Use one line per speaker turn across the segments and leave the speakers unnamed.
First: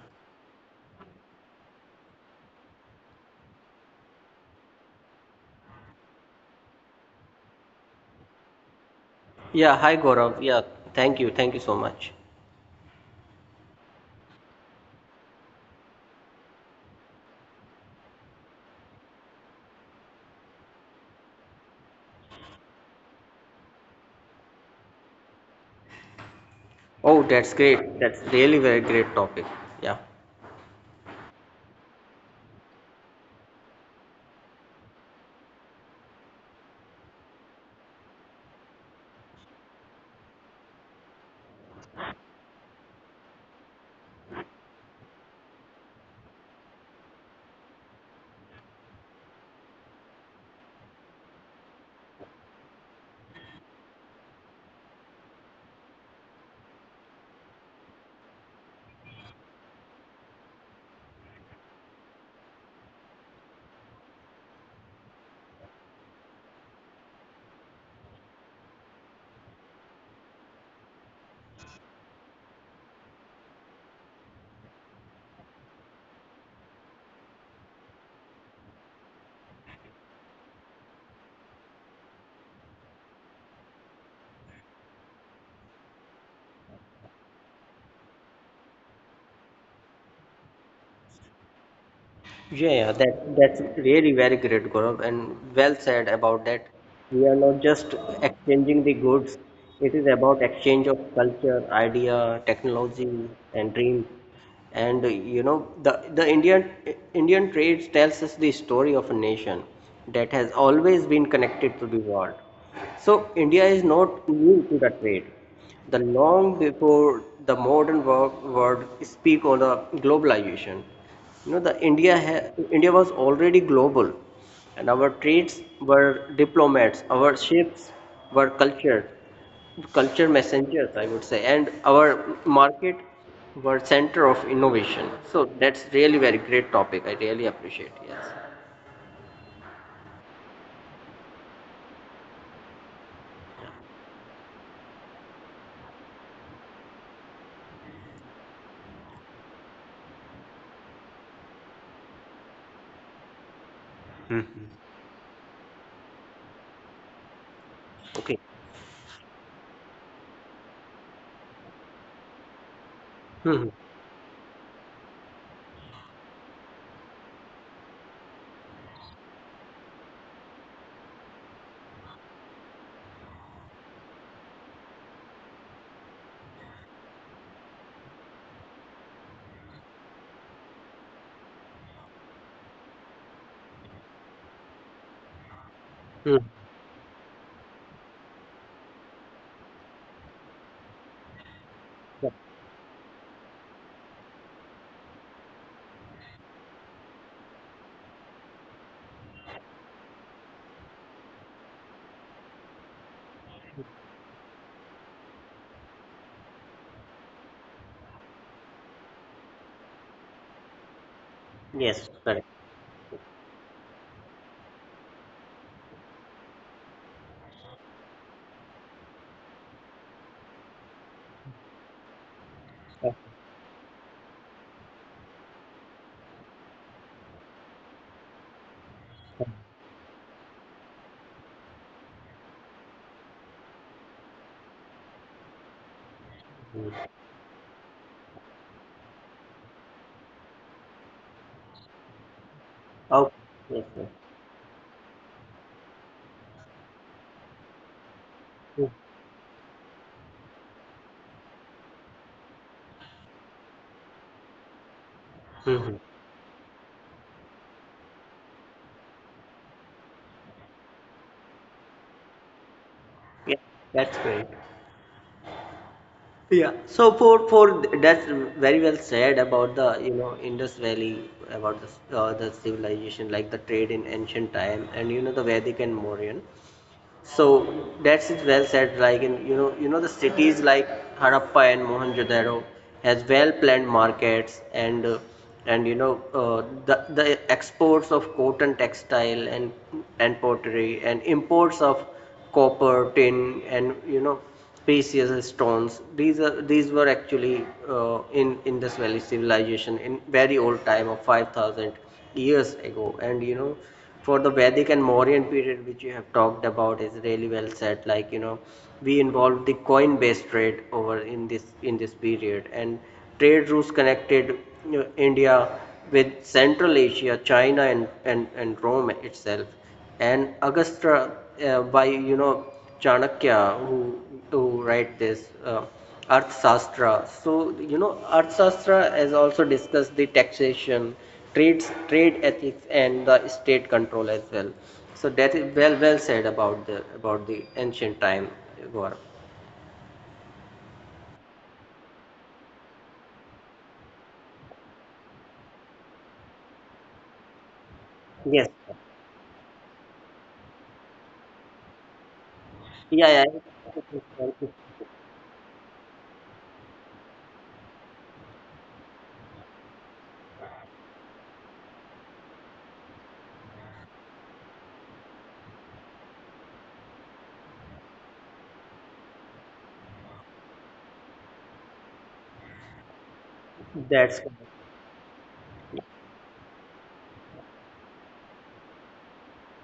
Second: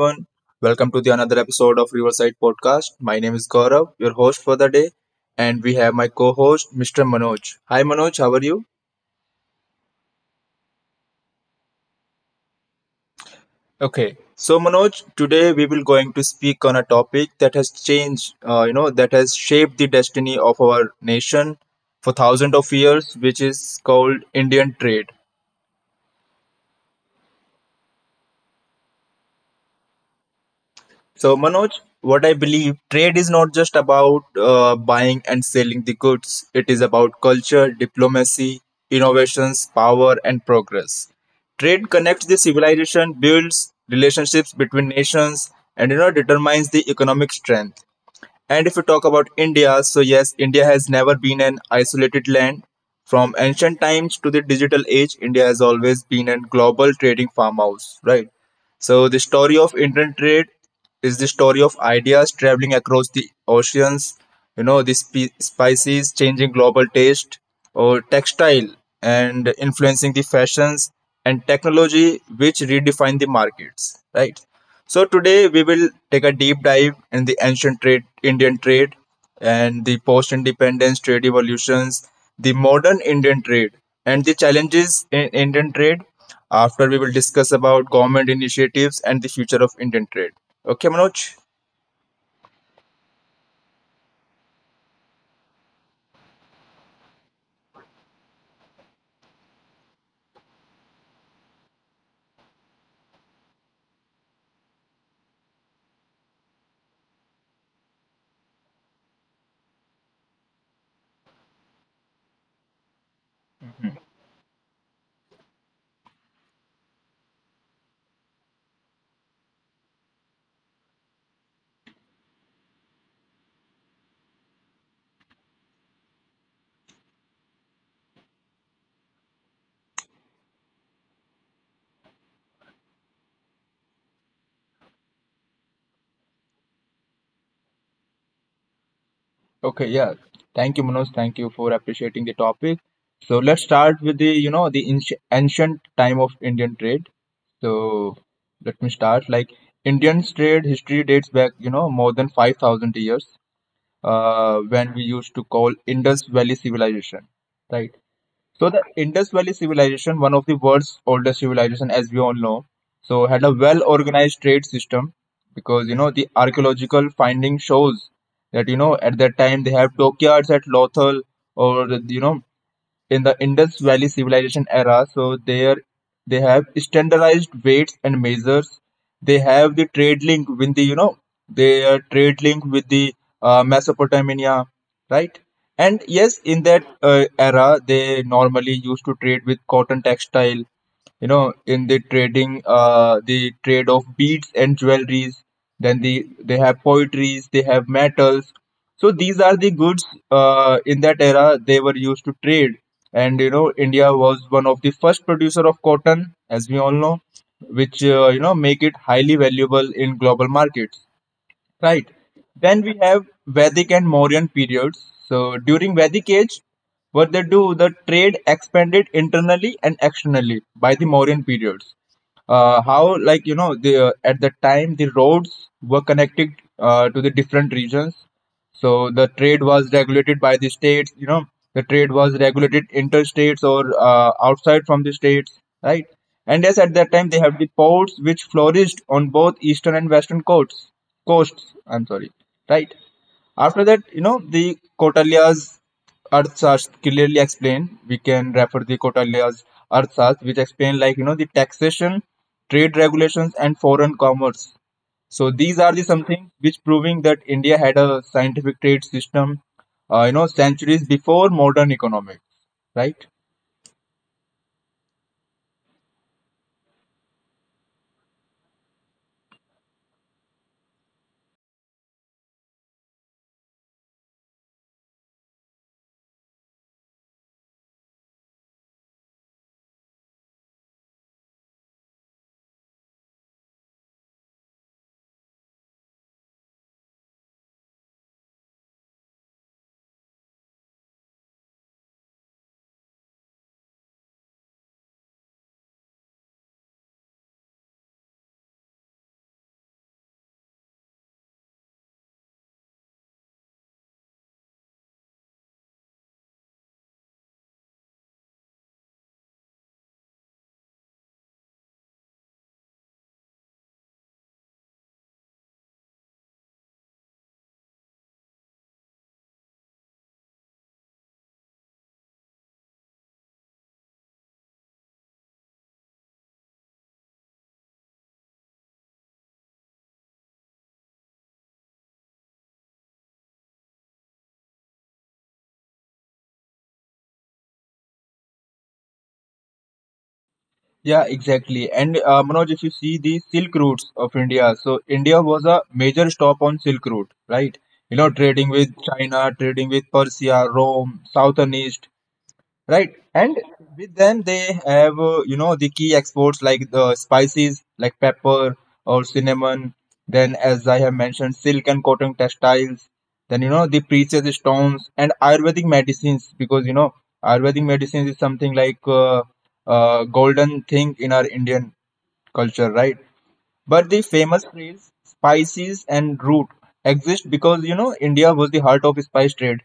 everyone, welcome to the another episode of Riverside Podcast. My name is Gaurav, your host for the day, and we have my co-host Mr. Manoj. Hi Manoj, how are you?
Yeah, hi Gaurav. Yeah, thank you. Thank you so much.
Okay. So Manoj, today we will going to speak on a topic that has changed, that has shaped the destiny of our nation for thousands of years, which is called Indian trade.
Oh, that's great. That's really very great topic. Yeah.
So, Manoj, what I believe trade is not just about buying and selling the goods. It is about culture, diplomacy, innovations, power, and progress. Trade connects the civilization, builds relationships between nations, and, you know, determines the economic strength. And if we talk about India, so yes, India has never been an isolated land. From ancient times to the digital age, India has always been a global trading farmhouse, right? So the story of Indian trade is the story of ideas traveling across the oceans, you know, the spices changing global taste or textile and influencing the fashions and technology which redefine the markets, right? So today we will take a deep dive in the ancient trade, Indian trade, and the post-independence trade evolutions, the modern Indian trade, and the challenges in Indian trade. After we will discuss about government initiatives and the future of Indian trade. Okay, Manoj.
Yeah, yeah, that's really very great, Gaurav, and well said about that. We are not just exchanging the goods. It is about exchange of culture, idea, technology, and dreams. And the the indian trade tells us the story of a nation that has always been connected to the world. So India is not new to the trade. The long before the modern world speak on the globalization, you know, india was already global, and our trades were diplomats, our ships were culture messengers, I would say, and our market were center of innovation. So that's really very great topic. I really appreciate. Yes.
Okay, yeah. Thank you, Manoj. Thank you for appreciating the topic. So let's start with the, you know, the ancient time of Indian trade. So let me start. Like Indian's trade history dates back, you know, more than 5,000 years,
Mhm.
when we used to call Indus Valley Civilization, right?
Okay.
So the Indus Valley civilization, one of the world's oldest civilization, as we all know, so had a
Hmm.
well-organized trade system because, you know, the archaeological finding shows that, you know, at that time they have dockyards at Lothal, or, you know, in the Indus Valley Civilization era. So there they have standardized weights and measures. They have the trade link with the, you know, their trade link with the Mesopotamia, right? And
Hmm.
yes, in
Hmm.
that era, they normally used to trade with cotton textile, you know, in the trading, the trade of beads and jewelries, then the they have poetries, they have metals. So these are the goods in that era they were used to trade. And you know, India was one of the first producer of cotton, as we all know, which, you know, make it highly valuable in global markets.
Yes,
Right.
correct.
Then we have Vedic and Mauryan periods. So during Vedic age, what they do, the trade expanded internally and externally by the Mauryan periods. How, like, you know, the at that time the roads were connected to the different regions, so the trade was regulated by the states, you know, the trade was regulated interstates or, outside from the states, right? And yes, at that time they have the ports which flourished on both eastern and western coasts, I'm sorry, right?
Okay. Yes,
After that,
yes.
you know, the Kotalya's Arthashastra clearly explained. We can refer the Kotalya's Arthashastra, which explain, like, you know, the taxation, trade regulations and foreign commerce. So these are
Mm-hmm.
the something which proving that India had a scientific trade system, you know, centuries before modern economics, right?
Yeah, that's great. Yeah. So for that's very well said about the, Indus Valley, about the civilization, like the trade in ancient time, and you know the Vedic and Mauryan. So that's it, well said. Like, in you know, the cities like Harappa and Mohenjo-daro has well planned markets, and you know, the exports of cotton textile and pottery, and imports of copper, tin, and you know, precious stones. These are, these were actually, in this valley civilization in very old time of 5,000 years ago. And you know, for the Vedic and Mauryan period, which you have talked about, is really well said. Like you know, we involved the coin-based trade over in this period, and trade routes connected, you know, India with Central Asia, China, and Rome itself, and Agastya, by you know, Chanakya who write this Arthashastra. So you know, Arthashastra has also discussed the taxation, trades, trade ethics, and the state control as well. So that is well said about the ancient time, Gaurav.
Yeah, exactly. And Manoj, if you see the Silk routes of India, so India was a major stop on Silk route, right? You know, trading
Yes.
with China, trading with Persia, Rome, South and East. Right,
Yeah, yeah.
and with them they have, you know, the key exports like the spices like pepper or cinnamon, then, as I have mentioned, silk and cotton textiles, then, you know, the precious stones and ayurvedic medicines, because, you know, ayurvedic medicines is something like golden thing in our Indian culture, right? But the
That's correct.
famous trails spices and root exist because, you know, India was the heart of spice trade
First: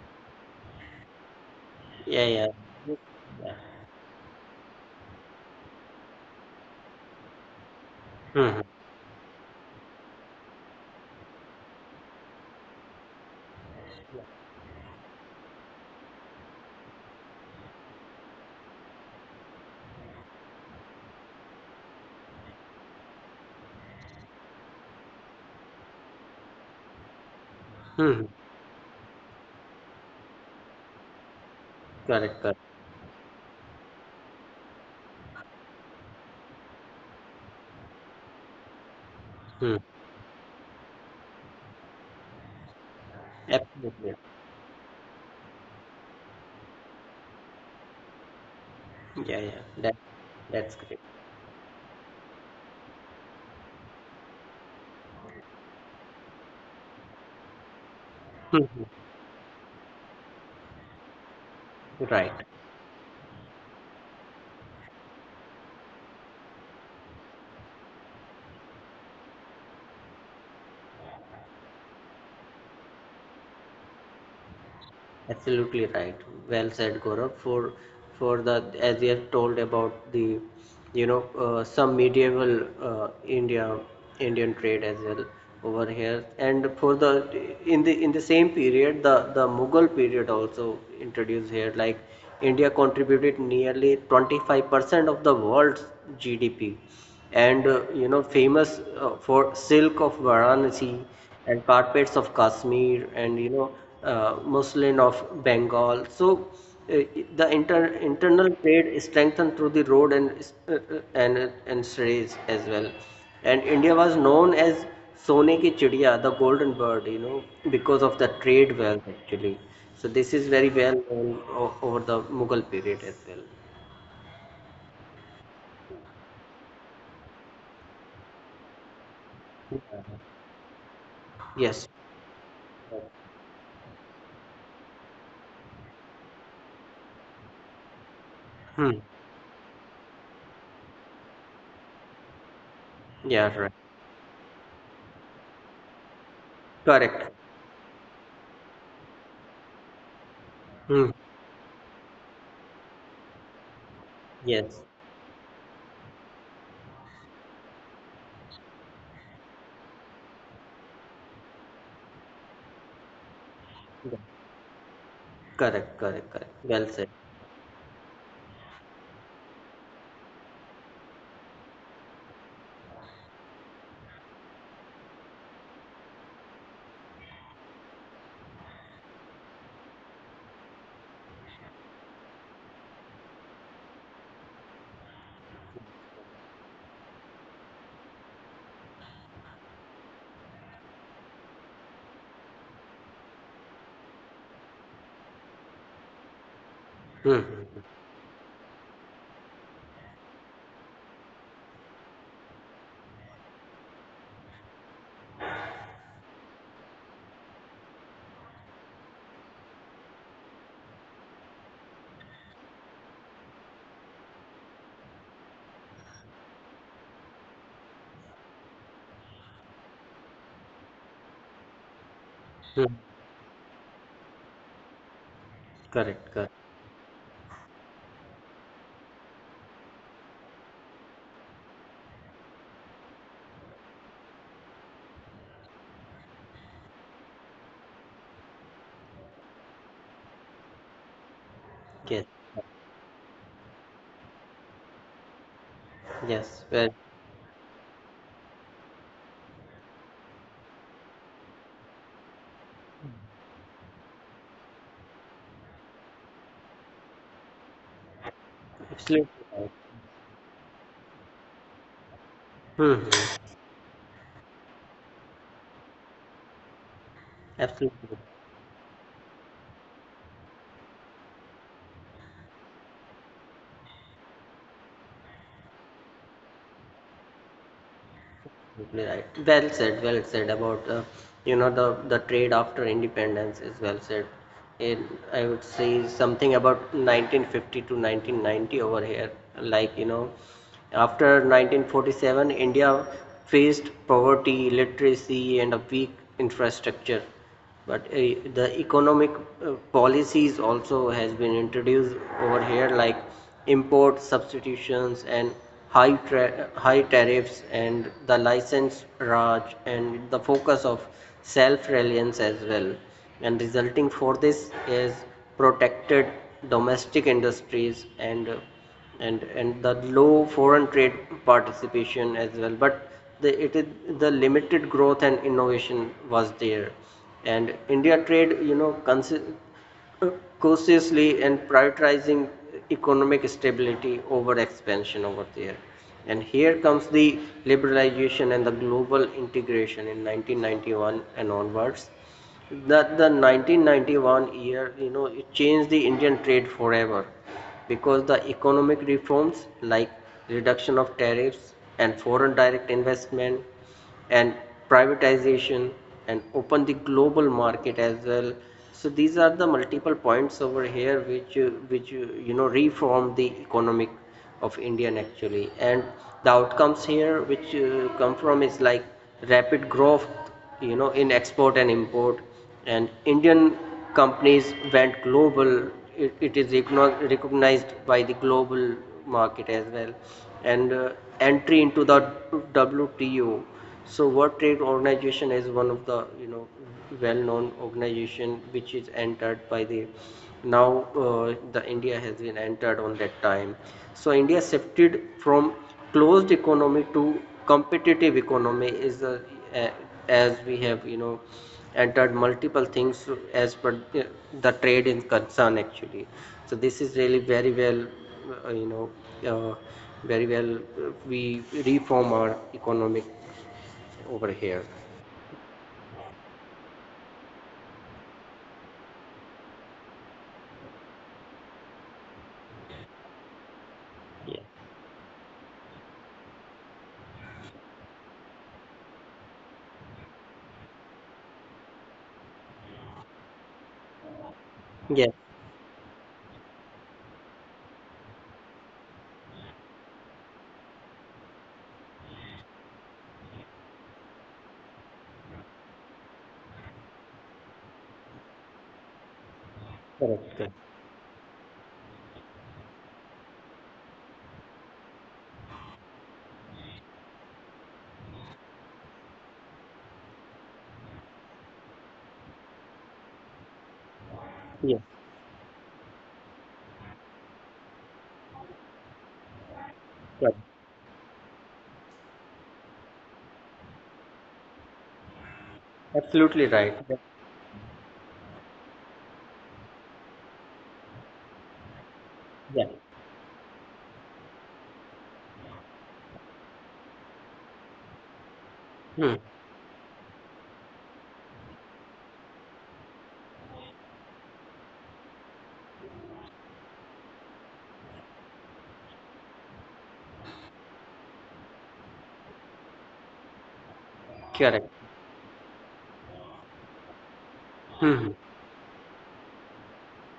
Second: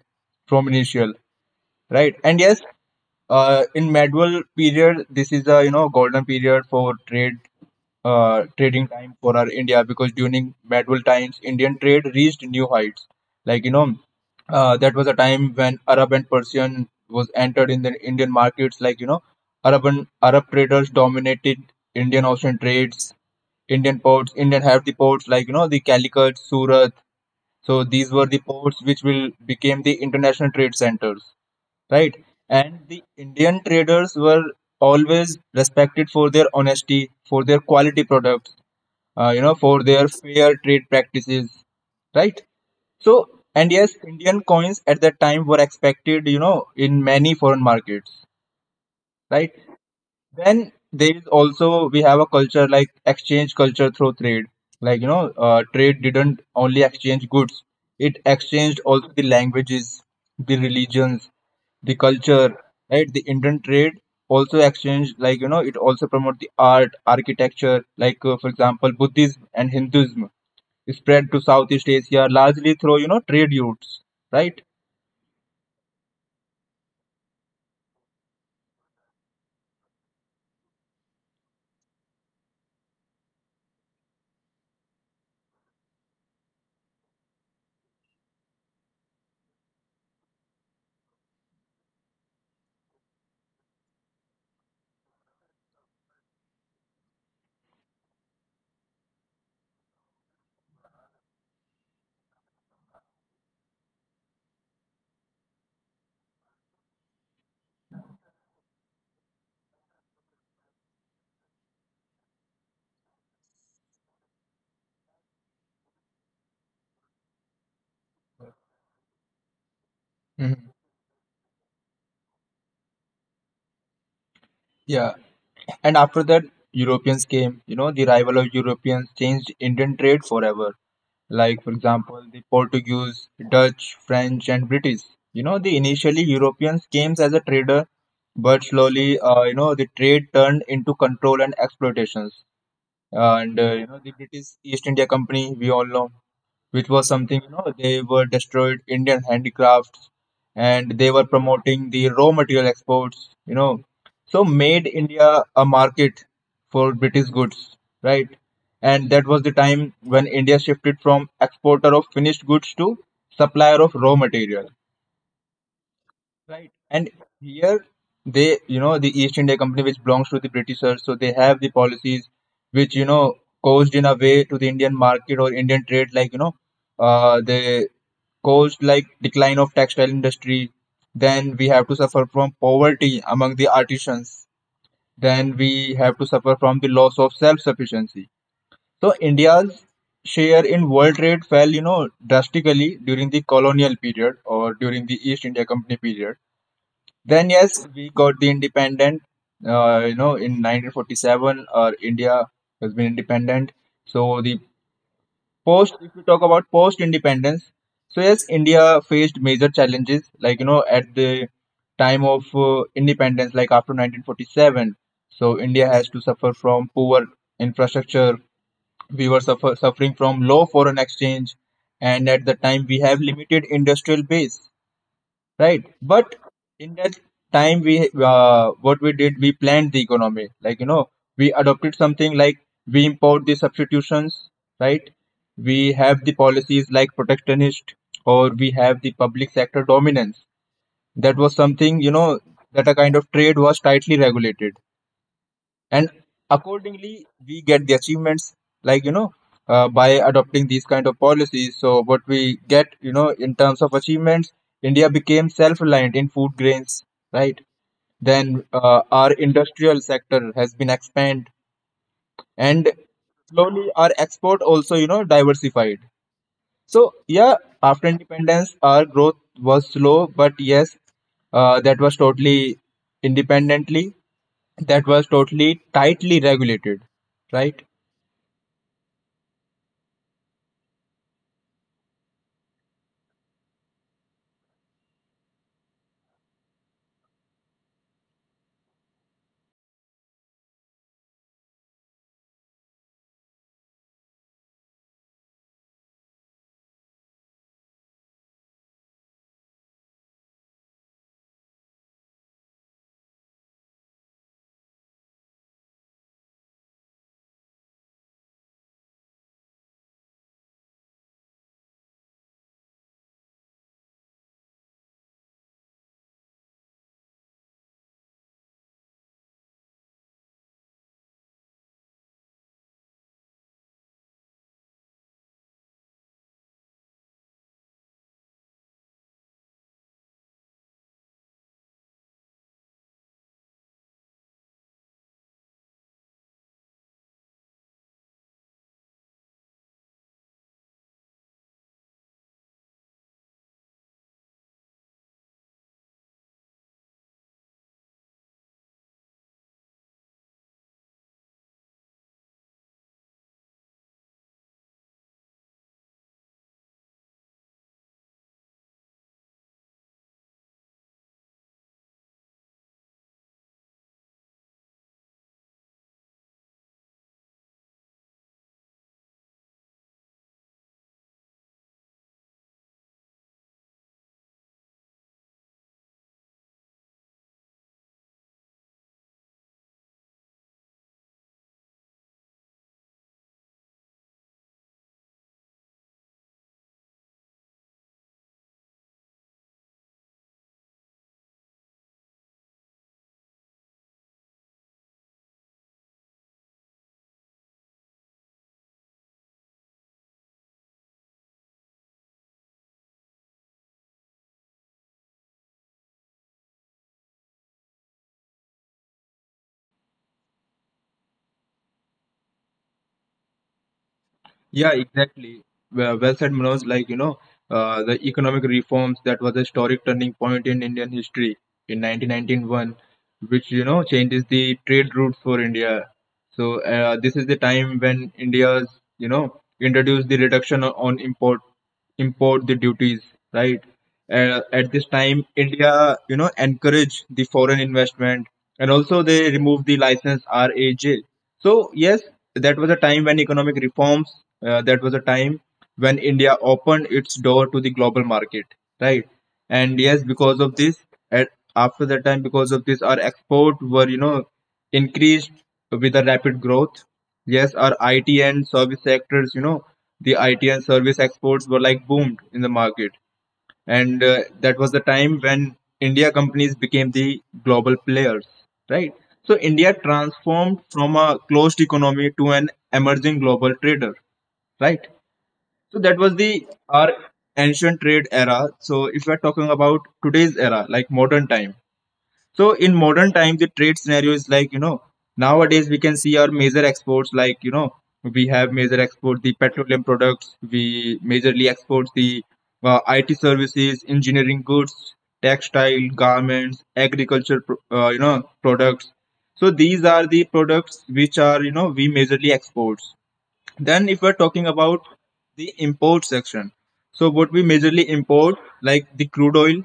from initial, right?
Yeah,
And
yeah.
yes, in medieval period, this is a, you know, golden period for trade,
Hmm.
trading time for our India, because during medieval times, Indian trade reached new heights. Like, you know, that was a time when Arab and Persian was entered in the Indian markets. Like, you know, Arab and Arab traders dominated Indian ocean trades. Indian ports, Indian have the ports like, you know, the Calicut, Surat. So these
Hmm.
were the ports which will became the international trade centers, right?
Correct, correct.
And the Indian traders were always respected for their honesty, for their quality products, you know,
Hmm.
for their fair trade practices, right? So, and yes,
Absolutely.
Indian coins at that time were expected, you know, in many foreign markets,
Yeah,
right?
yeah. That,
Then
that's great.
there is also we have a culture like exchange culture through trade. Like, you know, trade didn't only exchange goods; it exchanged
Mhm.
also the languages, the religions, the
Right,
culture. Right, the Indian trade also exchanged, like, you know, it also promote the art, architecture. Like, for example, Buddhism and Hinduism spread to Southeast Asia largely through, you know, trade routes. Right.
absolutely right. Well said, Gaurav. For the as you have told about you know, some medieval uh, India Indian trade as well over here, and for the, in the same period, the Mughal period also introduced here. Like, India contributed nearly 25% of the world's GDP, and you know, famous for silk of Varanasi, and carpets of Kashmir, and you know, muslin of Bengal. So uh, the internal trade is strengthened through the road, and strays as well. And India was known as Sone ki Chidiya, the golden bird, you know, because of the trade wealth actually. So this is
Mhm.
very well known over the Mughal period as well.
Yeah. And after that, Europeans came. You know, the arrival of Europeans changed Indian trade forever. Like, for
Yes.
example, the Portuguese, Dutch, French, and British. You know, the initially Europeans came as a trader, but
Hmm.
slowly, you know, the trade turned into control and exploitations.
Yeah.
And,
Right.
you know, the British East India Company, we all know, which was
Correct.
something, you know, they were destroyed Indian handicrafts, and they
Hmm.
were promoting the raw material exports, you know, so
Yes,
made India a market for British goods, right? And that was the time when India shifted from exporter of finished goods to supplier of raw material.
correct, correct, correct.
Right.
Well said.
And here they, you know, the East India Company, which belongs to the Britishers, so they have the policies which, you know, caused in a way to the Indian market or Indian trade, like, you know, they caused like decline of textile industry. Then we have to suffer from poverty among the artisans. Then we have to suffer from the loss of self-sufficiency. So India's share in world trade fell, you know, drastically during the colonial period or during the East India Company period. Then
Hmm.
yes, we got the independent. You know, in 1947, or India has been independent. So the post, if you talk about post-independence, so yes, India faced major challenges. Like, you know, at the time of independence, like after 1947, so India has to suffer from poor infrastructure. We were suffering from low foreign exchange, and at
Hmm.
the time we have limited industrial base, right?
Correct, correct.
But in that time we, what we did, we planned the economy, like, you know, we adopted something like we import the substitutions, right? We have the policies like protectionist, or we have the public sector dominance. That was
Yes,
something, you know, that a kind of trade was tightly regulated. And
yes. Well,
accordingly we get the achievements, like, you know, by adopting these kind of policies, so what we get, you know, in terms of achievements, India became self reliant in food grains, right? Then,
absolutely right.
our industrial sector has been expanded,
Hmm.
and
Hmm.
slowly our export also, you know, diversified. So yeah,
Absolutely,
after independence our growth was slow, but yes, that was totally independently, that was totally tightly regulated, right?
absolutely right. Well said. Well said about you know, the trade after independence is well said. In, I would say something about 1950 to 1990 over here. Like you know, after 1947, India faced poverty, illiteracy, and a weak infrastructure. But the economic policies also has been introduced over here, like import substitutions and high high tariffs, and the license raj, and the focus of self-reliance as well. And resulting for this is protected domestic industries, and the low foreign trade participation as well. But the, it is the limited growth and innovation was there. And India trade, you know, uh, cautiously and prioritizing economic stability over expansion over there. And here comes the liberalization and the global integration in 1991 and onwards. That the 1991 year, you know, it changed the Indian trade forever, because the economic reforms like reduction of tariffs, and foreign direct investment, and privatization, and open the global market as well. So these are the multiple points over here which you know, reform the economic of India actually. And the outcomes here which come from is like rapid growth, you know, in export and import. And Indian companies went global. It is recognized by the global market as well. And entry into the WTO. So World Trade Organization is one of the, you know, well-known organization which is entered by the, now the India has been entered on that time. So India shifted from closed economy to competitive economy, is a, as we have, you know, entered multiple things as per the trade in concern actually. So this is really uh, you know uh, very well, we reform our economic over here.
Yeah, exactly. Well, well said, Manoj. Like, you know, the economic reforms, that was a historic turning point in Indian history in 1991, which, you know, changes the trade routes for India. So, this is the time when India's, you know, introduced the reduction on import the duties, right?
Yes,
At this time, India, you know, encourage the foreign investment, and also they remove the license RAJ. So yes, that was a time when economic reforms. That was a time when India opened its door to the global market, right? And
correct, correct.
yes, because of this, at after that time, because of this our export were, you know, increased with a rapid growth. Yes, our IT and service sectors, you know, the IT and service exports were like boomed in the market. And,
Yes,
that was the time when India companies became the global players, right? So India
correct.
transformed from a closed economy to an emerging global trader, right? So that
Absolutely
was the
right.
our ancient trade era. So if we're talking about today's era, like modern time,
Yeah.
so in modern time, the trade scenario is like, you know, nowadays we can see our major exports like, you know, we have
Hmm.
major export the petroleum products, we majorly export the IT services, engineering goods, textile, garments, agriculture, you know, products. So these are the products which are, you know, we majorly export. Then, if we're
Correct.
talking about the import section, so what we
Hmm.
majorly import, like the crude oil,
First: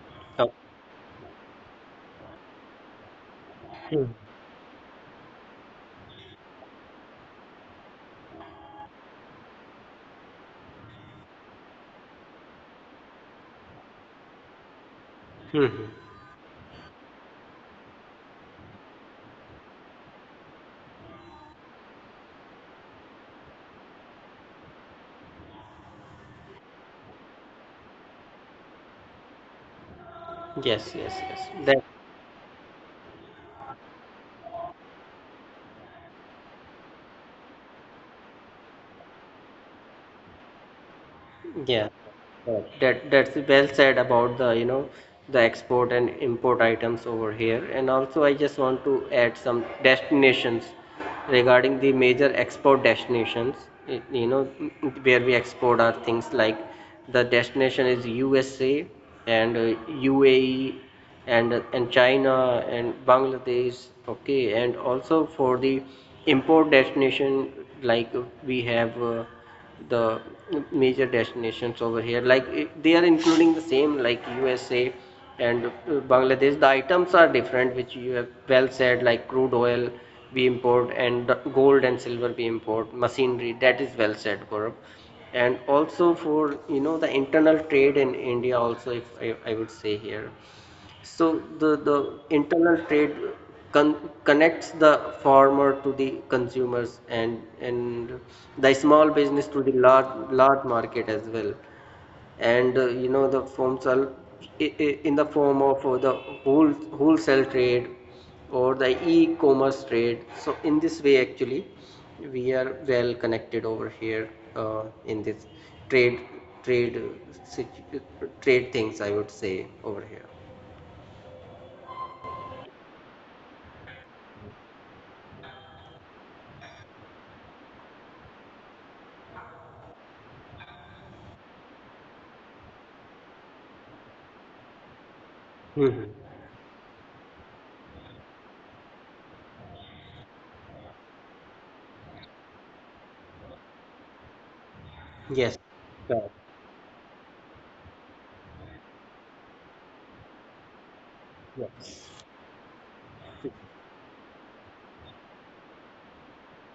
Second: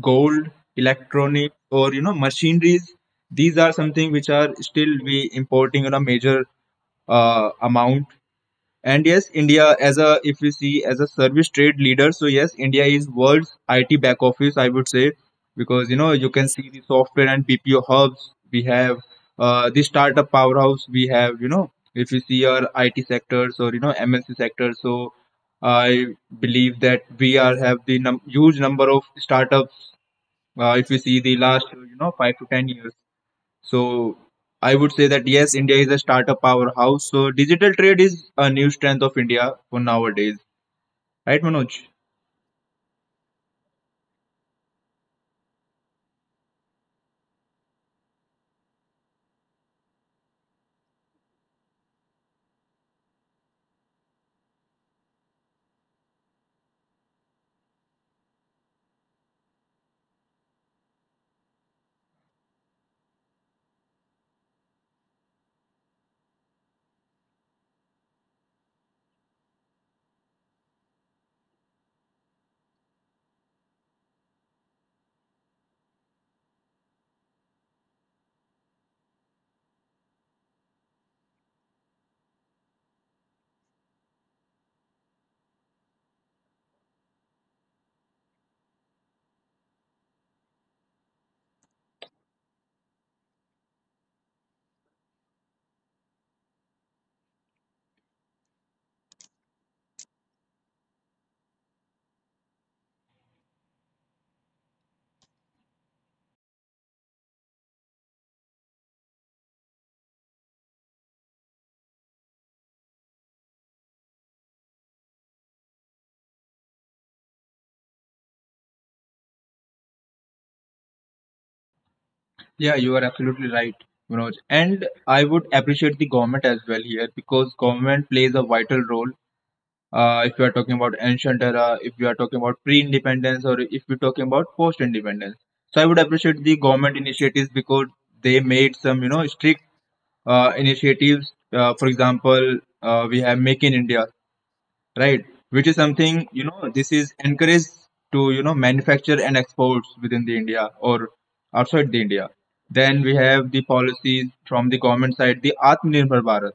gold,
Oh.
electronic, or machineries, these are something
Hmm.
which are still we importing on a major amount. And yes, India as a if we see as a service trade leader, so yes, India is world's IT back office, I would say,
Hmm. Hmm.
because you can see the software and BPO hubs we have, the startup powerhouse we have. You know, if you see our IT sectors or MNC sector, so I believe that we are have the huge number of startups.
Yes, yes, yes.
If you
That,
see the last 5 to 10 years, so I would say that yes, India is a startup powerhouse. So digital trade is a new strength of India for nowadays,
yeah.
right, Manoj?
Right. That's well said about the, you know, the export and import items over here. And also, I just want to add some destinations regarding the major export destinations, you know, where we export our things. Like the destination is USA, and UAE, and China and Bangladesh. Okay. And also for the import destination, like we have the major destinations over here, like they are including the same, like USA and Bangladesh. The items are different which you have well said, like crude oil we import, and gold and silver we import, machinery. That is well said, Gaurav. And also for, you know, the internal trade in India also, if I, I would say here. So the internal trade connects the farmer to the consumers, and the small business to the large market as well. And you know, the forms are in the form of the whole wholesale trade or the e-commerce trade. So in this way, actually, we are well connected over here in this trade trade uh, situ- trade things, I would say over here.
Yeah, you are absolutely right, Manoj. And I would appreciate the government as well here because government plays a vital role. If you are talking about ancient era, if you are talking about pre-independence, or if you're talking about post-independence,
Mhm.
so I would appreciate the government initiatives because they made some, you know, strict initiatives. For example, we have Make in India, right?
Yes.
Which is
Correct.
something, you know, this is encouraged to, you know, manufacture and exports within the India or outside the India. Then we have the policies from the government side, the Atmanirbhar Bharat.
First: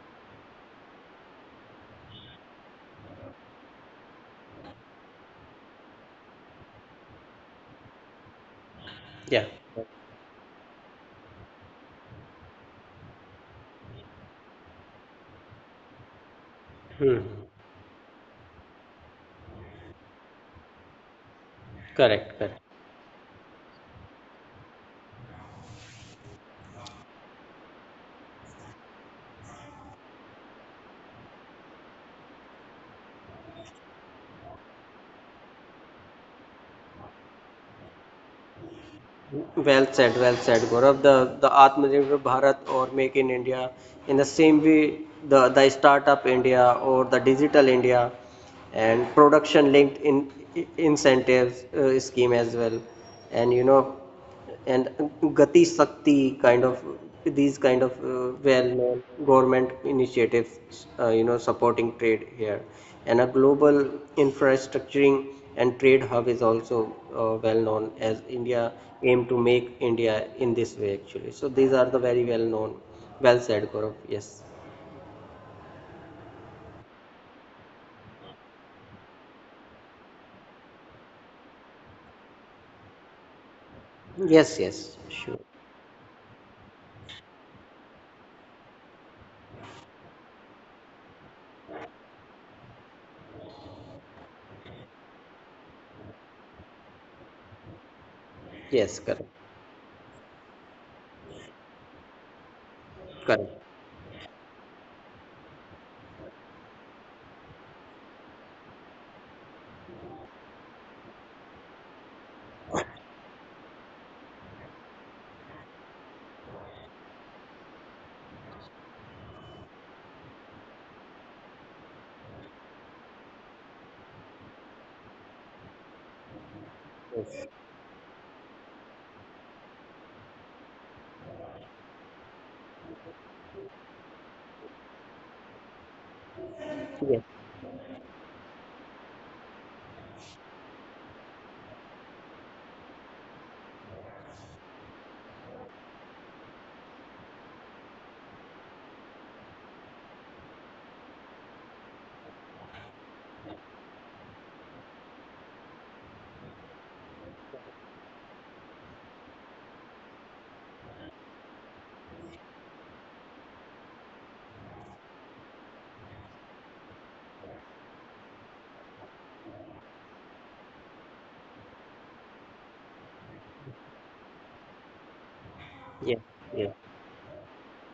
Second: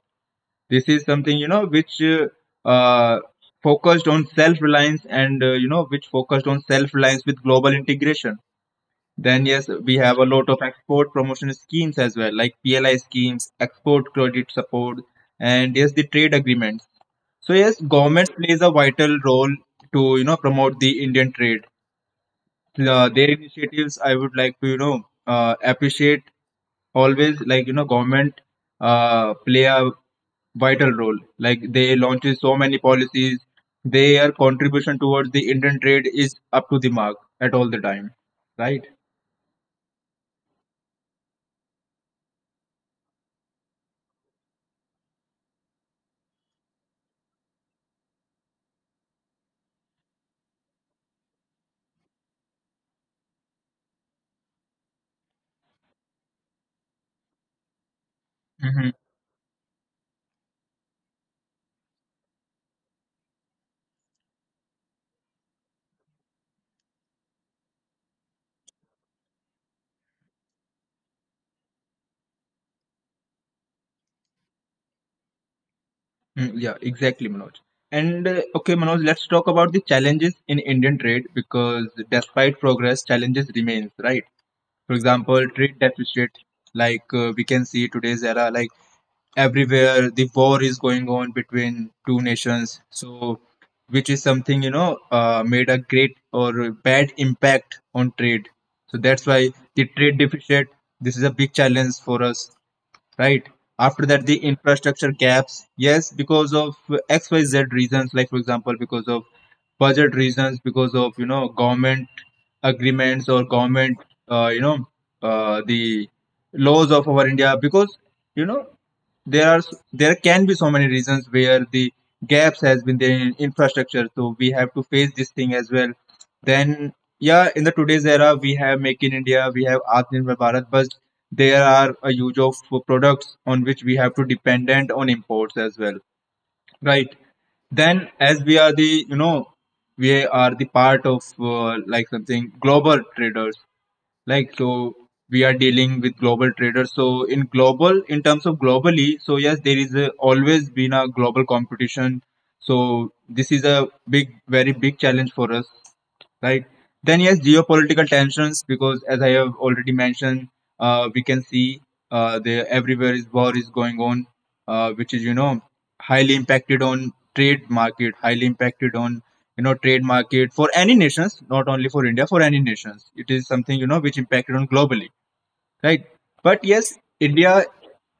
This is something, you know, which uh, focused on self-reliance and, you know, which focused on self-reliance with global integration.
Yeah.
Then, yes, we have a lot of export promotion schemes as well, like PLI schemes, export credit support, and yes, the trade agreements,
Hmm.
so yes, government plays a vital role to you know promote the Indian trade.
Correct. Correct.
Their initiatives, I would like to you know appreciate always. Like you know, government play a vital role. Like they launches so many policies. Their contribution towards the Indian trade is up to the mark at all the time, right?
Well said. Well said, Gaurav. The Atmanirbhar Bharat or Make in India, in the same way, the Startup India or the Digital India, and production linked in incentives scheme as well. And you know, and Gati Shakti kind of, these kind of well known
Mm-hmm.
government initiatives, you know, supporting trade here. And a global infrastructuring and trade hub is also, well known as India aim to make India in this way actually. So these are the very well known. Well said, Gaurav. Yes.
Yeah, exactly, Manoj. And okay, Manoj, let's talk about the challenges in Indian trade because despite progress, challenges remains, right?
Yes,
For
yes, sure.
example, trade deficit, like we can see today's era, like everywhere the war is going on between two nations. So, which is something you know made a great or bad impact on trade.
Yes,
So
correct,
that's why the trade deficit. This is a big challenge for us, right?
correct.
After that, the infrastructure gaps, yes, because of XYZ reasons, like for example, because of budget reasons, because of you know government agreements or government, uh, you know, the laws of our India, because you know there are there can be so many reasons where the gaps has been there in infrastructure, so we have to face this thing as well. Then yeah, in the today's era we have Make in India, we have Atmanirbhar Bharat, but there are a huge of products on which we have to dependent on imports as well, right?
Yes.
Then as we are the you know we are the part of like something global traders, like, so we are dealing with global traders so in global in terms of globally, so yes there is a, always been a global competition, so this is a big very big challenge for us, right? Then yes, geopolitical tensions because as I have already mentioned, we can see there everywhere is war is going on, which is you know highly impacted on trade market, highly impacted on you know trade market for any nations, not only for India, for any nations. It is something you know which impacted on globally, right?
Yeah,
But
yeah.
yes, India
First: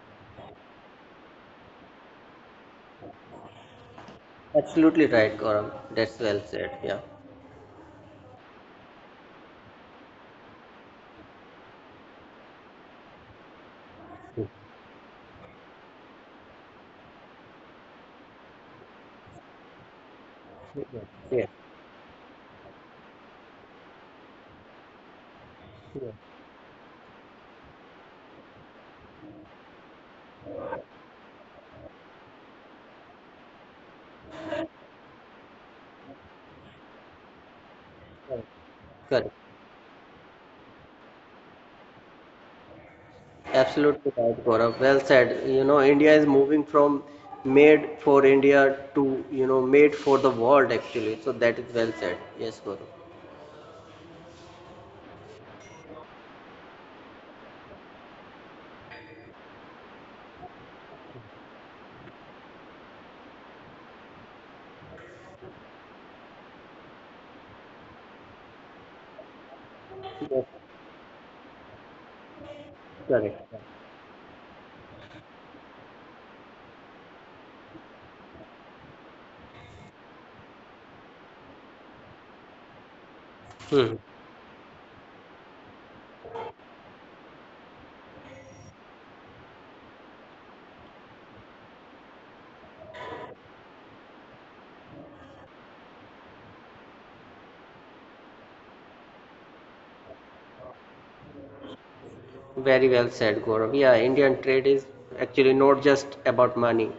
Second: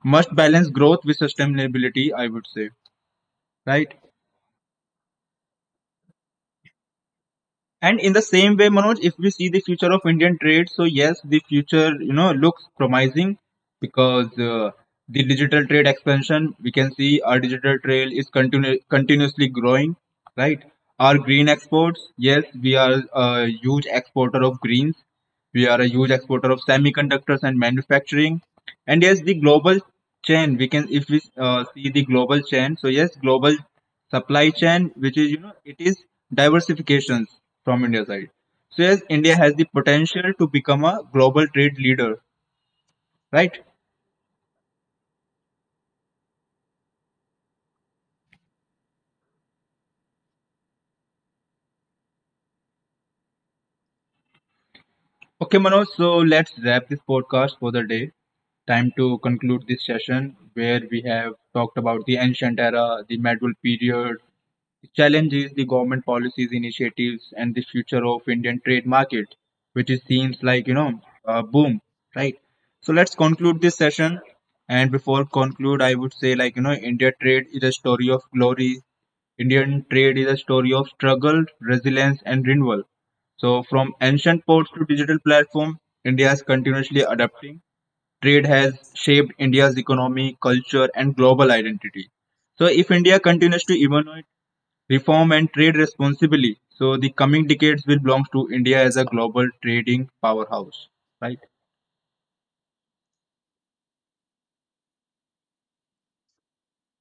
must balance growth with sustainability, I would say, right?
Absolutely right, Gaurav. That's well said. Yeah.
And in the same way, Manoj, if we see the future of Indian trade, so yes, the future you know looks promising because the digital trade expansion, we can see our digital trade is continuously growing, right?
Yeah.
Our green
Yes.
exports, yes, we are a huge exporter of greens, we are a huge exporter of semiconductors and manufacturing. And yes, the global chain, we can, if we see the global chain, so yes, global supply chain, which is, you know, it is diversifications from India side. So yes,
Correct.
India has the potential to become a global trade leader, right?
Absolutely right, Gaurav. Well said. You know, India is moving from made for India to, you know, made for the world actually. So that is well said. Yes, Gaurav.
Okay, Manoj, so let's wrap this podcast for the day, time to conclude this session where we have talked about the ancient era, the medieval period, the challenge is the government policies, initiatives, and the future of Indian trade market, which is
Yes,
seems like you know a boom, right? So let's
correct.
conclude this session. And before conclude, I would say like you know, India trade is a story of glory. Indian trade is a story of struggle, resilience, and renewal. So from
Hmm.
ancient ports to digital platform, India is continuously adapting. Trade has shaped India's economy, culture, and global identity. So if India continues to evolve, reform and trade responsibly, so the coming decades will belong to India as a global trading powerhouse. Right?
Very well said, Gaurav. Yeah, Indian trade is actually not just about money.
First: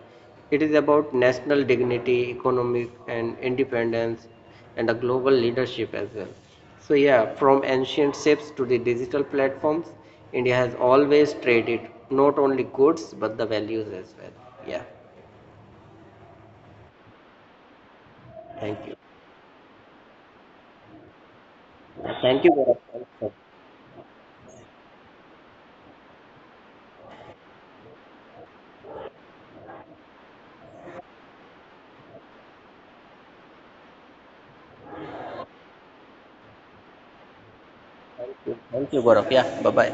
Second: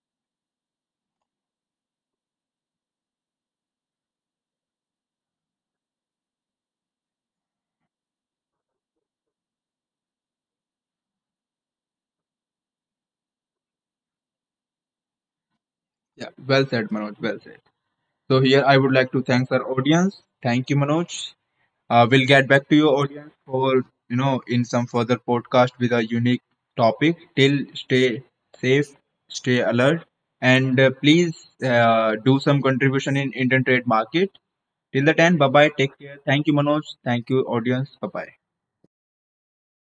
It is about national dignity, economic and independence, and a global leadership as well. So yeah, from ancient ships to the digital platforms, India has always traded not only goods but the values as well. Yeah.
Yeah. Well said, Manoj. Well said. So here I
Thank
would
you.
like to thank our audience. Thank you, Manoj. We'll
Thank
get
you,
back to
Gaurav.
your audience for you know in some further podcast with a unique topic. Till stay safe, stay alert, and please do some contribution in Indian trade market. Till the time, bye bye. Take care. Thank you, Manoj. Thank you, audience. Bye bye.
Thank you. Thank you, Gaurav. Yeah. Bye bye.